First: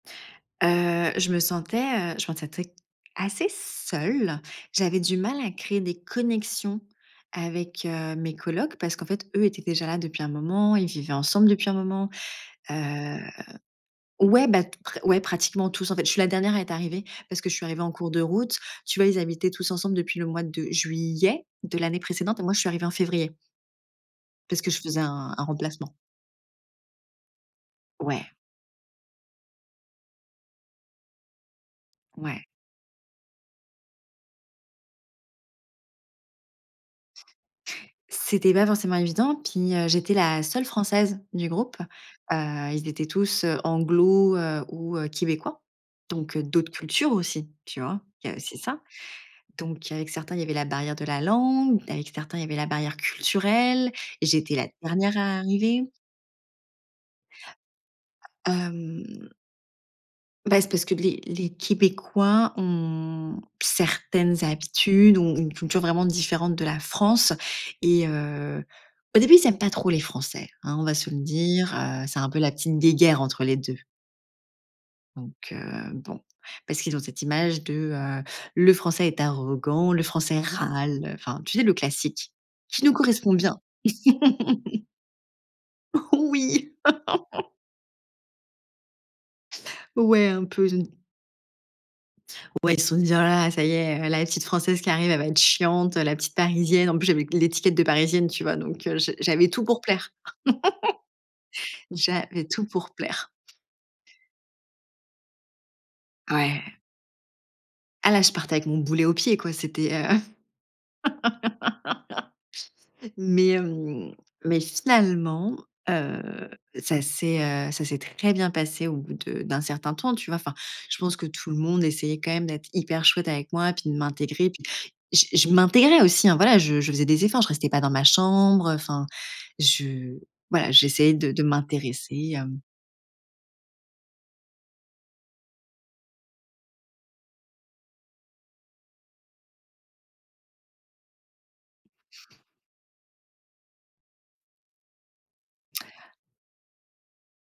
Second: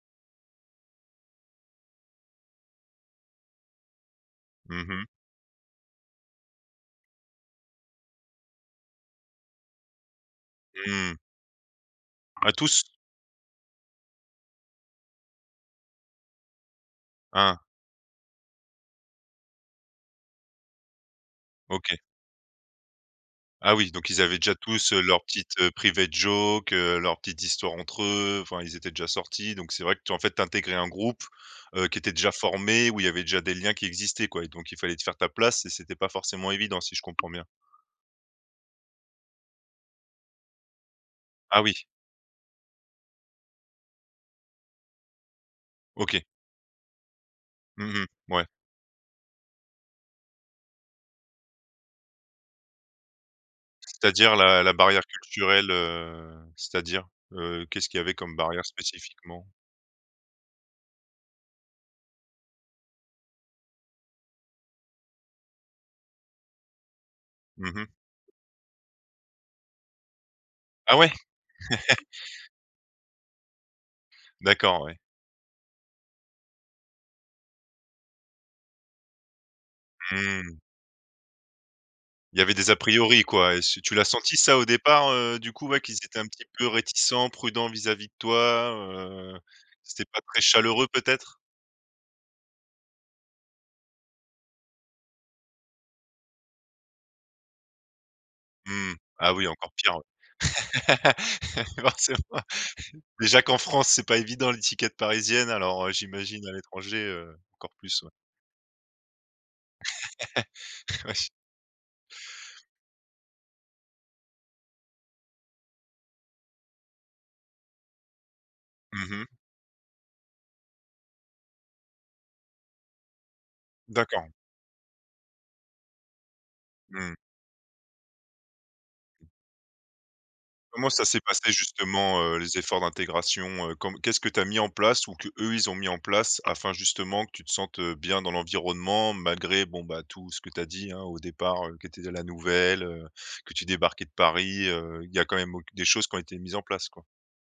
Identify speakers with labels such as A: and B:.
A: Heu, je me sentais, heu, je sentais très assez seule.
B: Mmh
A: J'avais
B: mh.
A: du mal à créer des connexions avec heu, mes colocs parce qu'en fait, eux étaient déjà là depuis un moment. Ils vivaient
B: Mmh.
A: ensemble depuis un moment,
B: À tous.
A: heu ouais bah, t pre ouais, pratiquement tous. En fait, je suis la dernière à être arrivée parce que je
B: Ah.
A: suis arrivée en cours de route. Tu vois, ils habitaient tous ensemble depuis le mois de juillet de l'année
B: OK.
A: précédente et moi, je suis arrivée en février.
B: Ah oui, donc ils avaient déjà
A: Parce que je
B: tous,
A: faisais
B: heu, leur
A: un un
B: petite, heu,
A: remplacement.
B: private joke, heu, leurs petites histoires entre
A: Ouais.
B: eux, enfin ils étaient déjà sortis, donc c'est vrai que toi, en fait, tu intégrais un groupe, heu, qui était déjà
A: Ouais.
B: formé, où il y avait déjà des liens qui existaient, quoi, et donc il fallait te faire ta place et c'était pas forcément évident, si je comprends bien?
A: C'était pas forcément évident. Puis heu, j'étais la seule française du
B: Ah oui.
A: groupe, heu, ils étaient tous, heu, anglosaxons heu, ou heu, québécois,
B: OK.
A: donc heu, d'autres cultures aussi. Tu
B: Mmh
A: vois, il y
B: mh,
A: a
B: ouais.
A: c'est ça. Donc, avec certains, il y avait la barrière de la langue. Avec certains, il y avait la barrière culturelle et
B: C'est-à-dire
A: j'étais
B: la
A: la
B: la barrière
A: dernière à
B: culturelle,
A: arriver.
B: heu, c'est-à-dire? Heu, qu'est-ce qu'il y avait comme barrière
A: Hem
B: spécifiquement?
A: beh, c'est parce que les les québécois ont certaines habitudes ou ont une culture vraiment différente de la France
B: Mmh mh.
A: et heu, au début, ils aiment pas trop les Français, hein. On va
B: Ah
A: se
B: ouais?
A: le dire, heu, c'est un peu la petite guéguerre entre les 2.
B: D'accord, ouais.
A: Donc heu, bon, parce qu'ils ont cette image de, heu, le français est arrogant, le français
B: Mmh.
A: râle, enfin, tu sais, le classique
B: Il y avait des a
A: qui nous
B: priori,
A: correspond
B: quoi, et
A: bien.
B: s tu l'as senti ça au départ, heu, du coup, ouais, qu'ils étaient un petit peu
A: Oui.
B: réticents, prudents vis-à-vis de toi, heu, c'était pas
A: Ouais
B: très
A: un peu, je n
B: chaleureux peut-être?
A: Ouais, ils se sont dit: «Oh là là, ça y est, il y a la petite française qui arrive elle va être chiante, heu, la petite parisienne», en plus j'avais l'étiquette de parisienne, tu vois, donc
B: Mmh,
A: heu, je
B: ah
A: j'avais
B: oui,
A: tout
B: encore
A: pour
B: pire,
A: plaire.
B: ouais, forcément.
A: J'avais tout pour plaire.
B: Déjà qu'en France, c'est pas évident l'étiquette parisienne, alors heu, j'imagine à
A: Ouais.
B: l'étranger, heu, encore plus,
A: Ah
B: ouais.
A: là, je partais avec mon boulet au pied, quoi, c'était, heu
B: Ouais je
A: mais, hem, mais finalement, heu, ça s'est, heu, ça s'est très bien passé au
B: Mmh
A: bout
B: mh.
A: de d'un certain temps, tu vois, enfin, je pense que tout le monde essayait quand même d'être hyper chouette avec moi, puis de
B: D'accord.
A: m'intégrer puis, je je m'intégrais aussi, hein, voilà, je je faisais
B: Mmh.
A: des efforts, je restais pas dans ma chambre, heu, enfin je voilà,
B: Comment ça
A: j'essayais
B: s'est
A: de de
B: passé justement,
A: m'intéresser,
B: heu, les
A: hem
B: efforts d'intégration, heu, com qu'est-ce que tu as mis en place ou qu'eux, ils ont mis en place afin, justement, que tu te sentes, heu, bien dans l'environnement malgré, bon, bah, tout ce que tu as dit, hein, au départ, heu, qui était de la nouvelle, heu, que tu débarquais de Paris, heu, il y a quand même auq des choses qui ont été mises en place, quoi?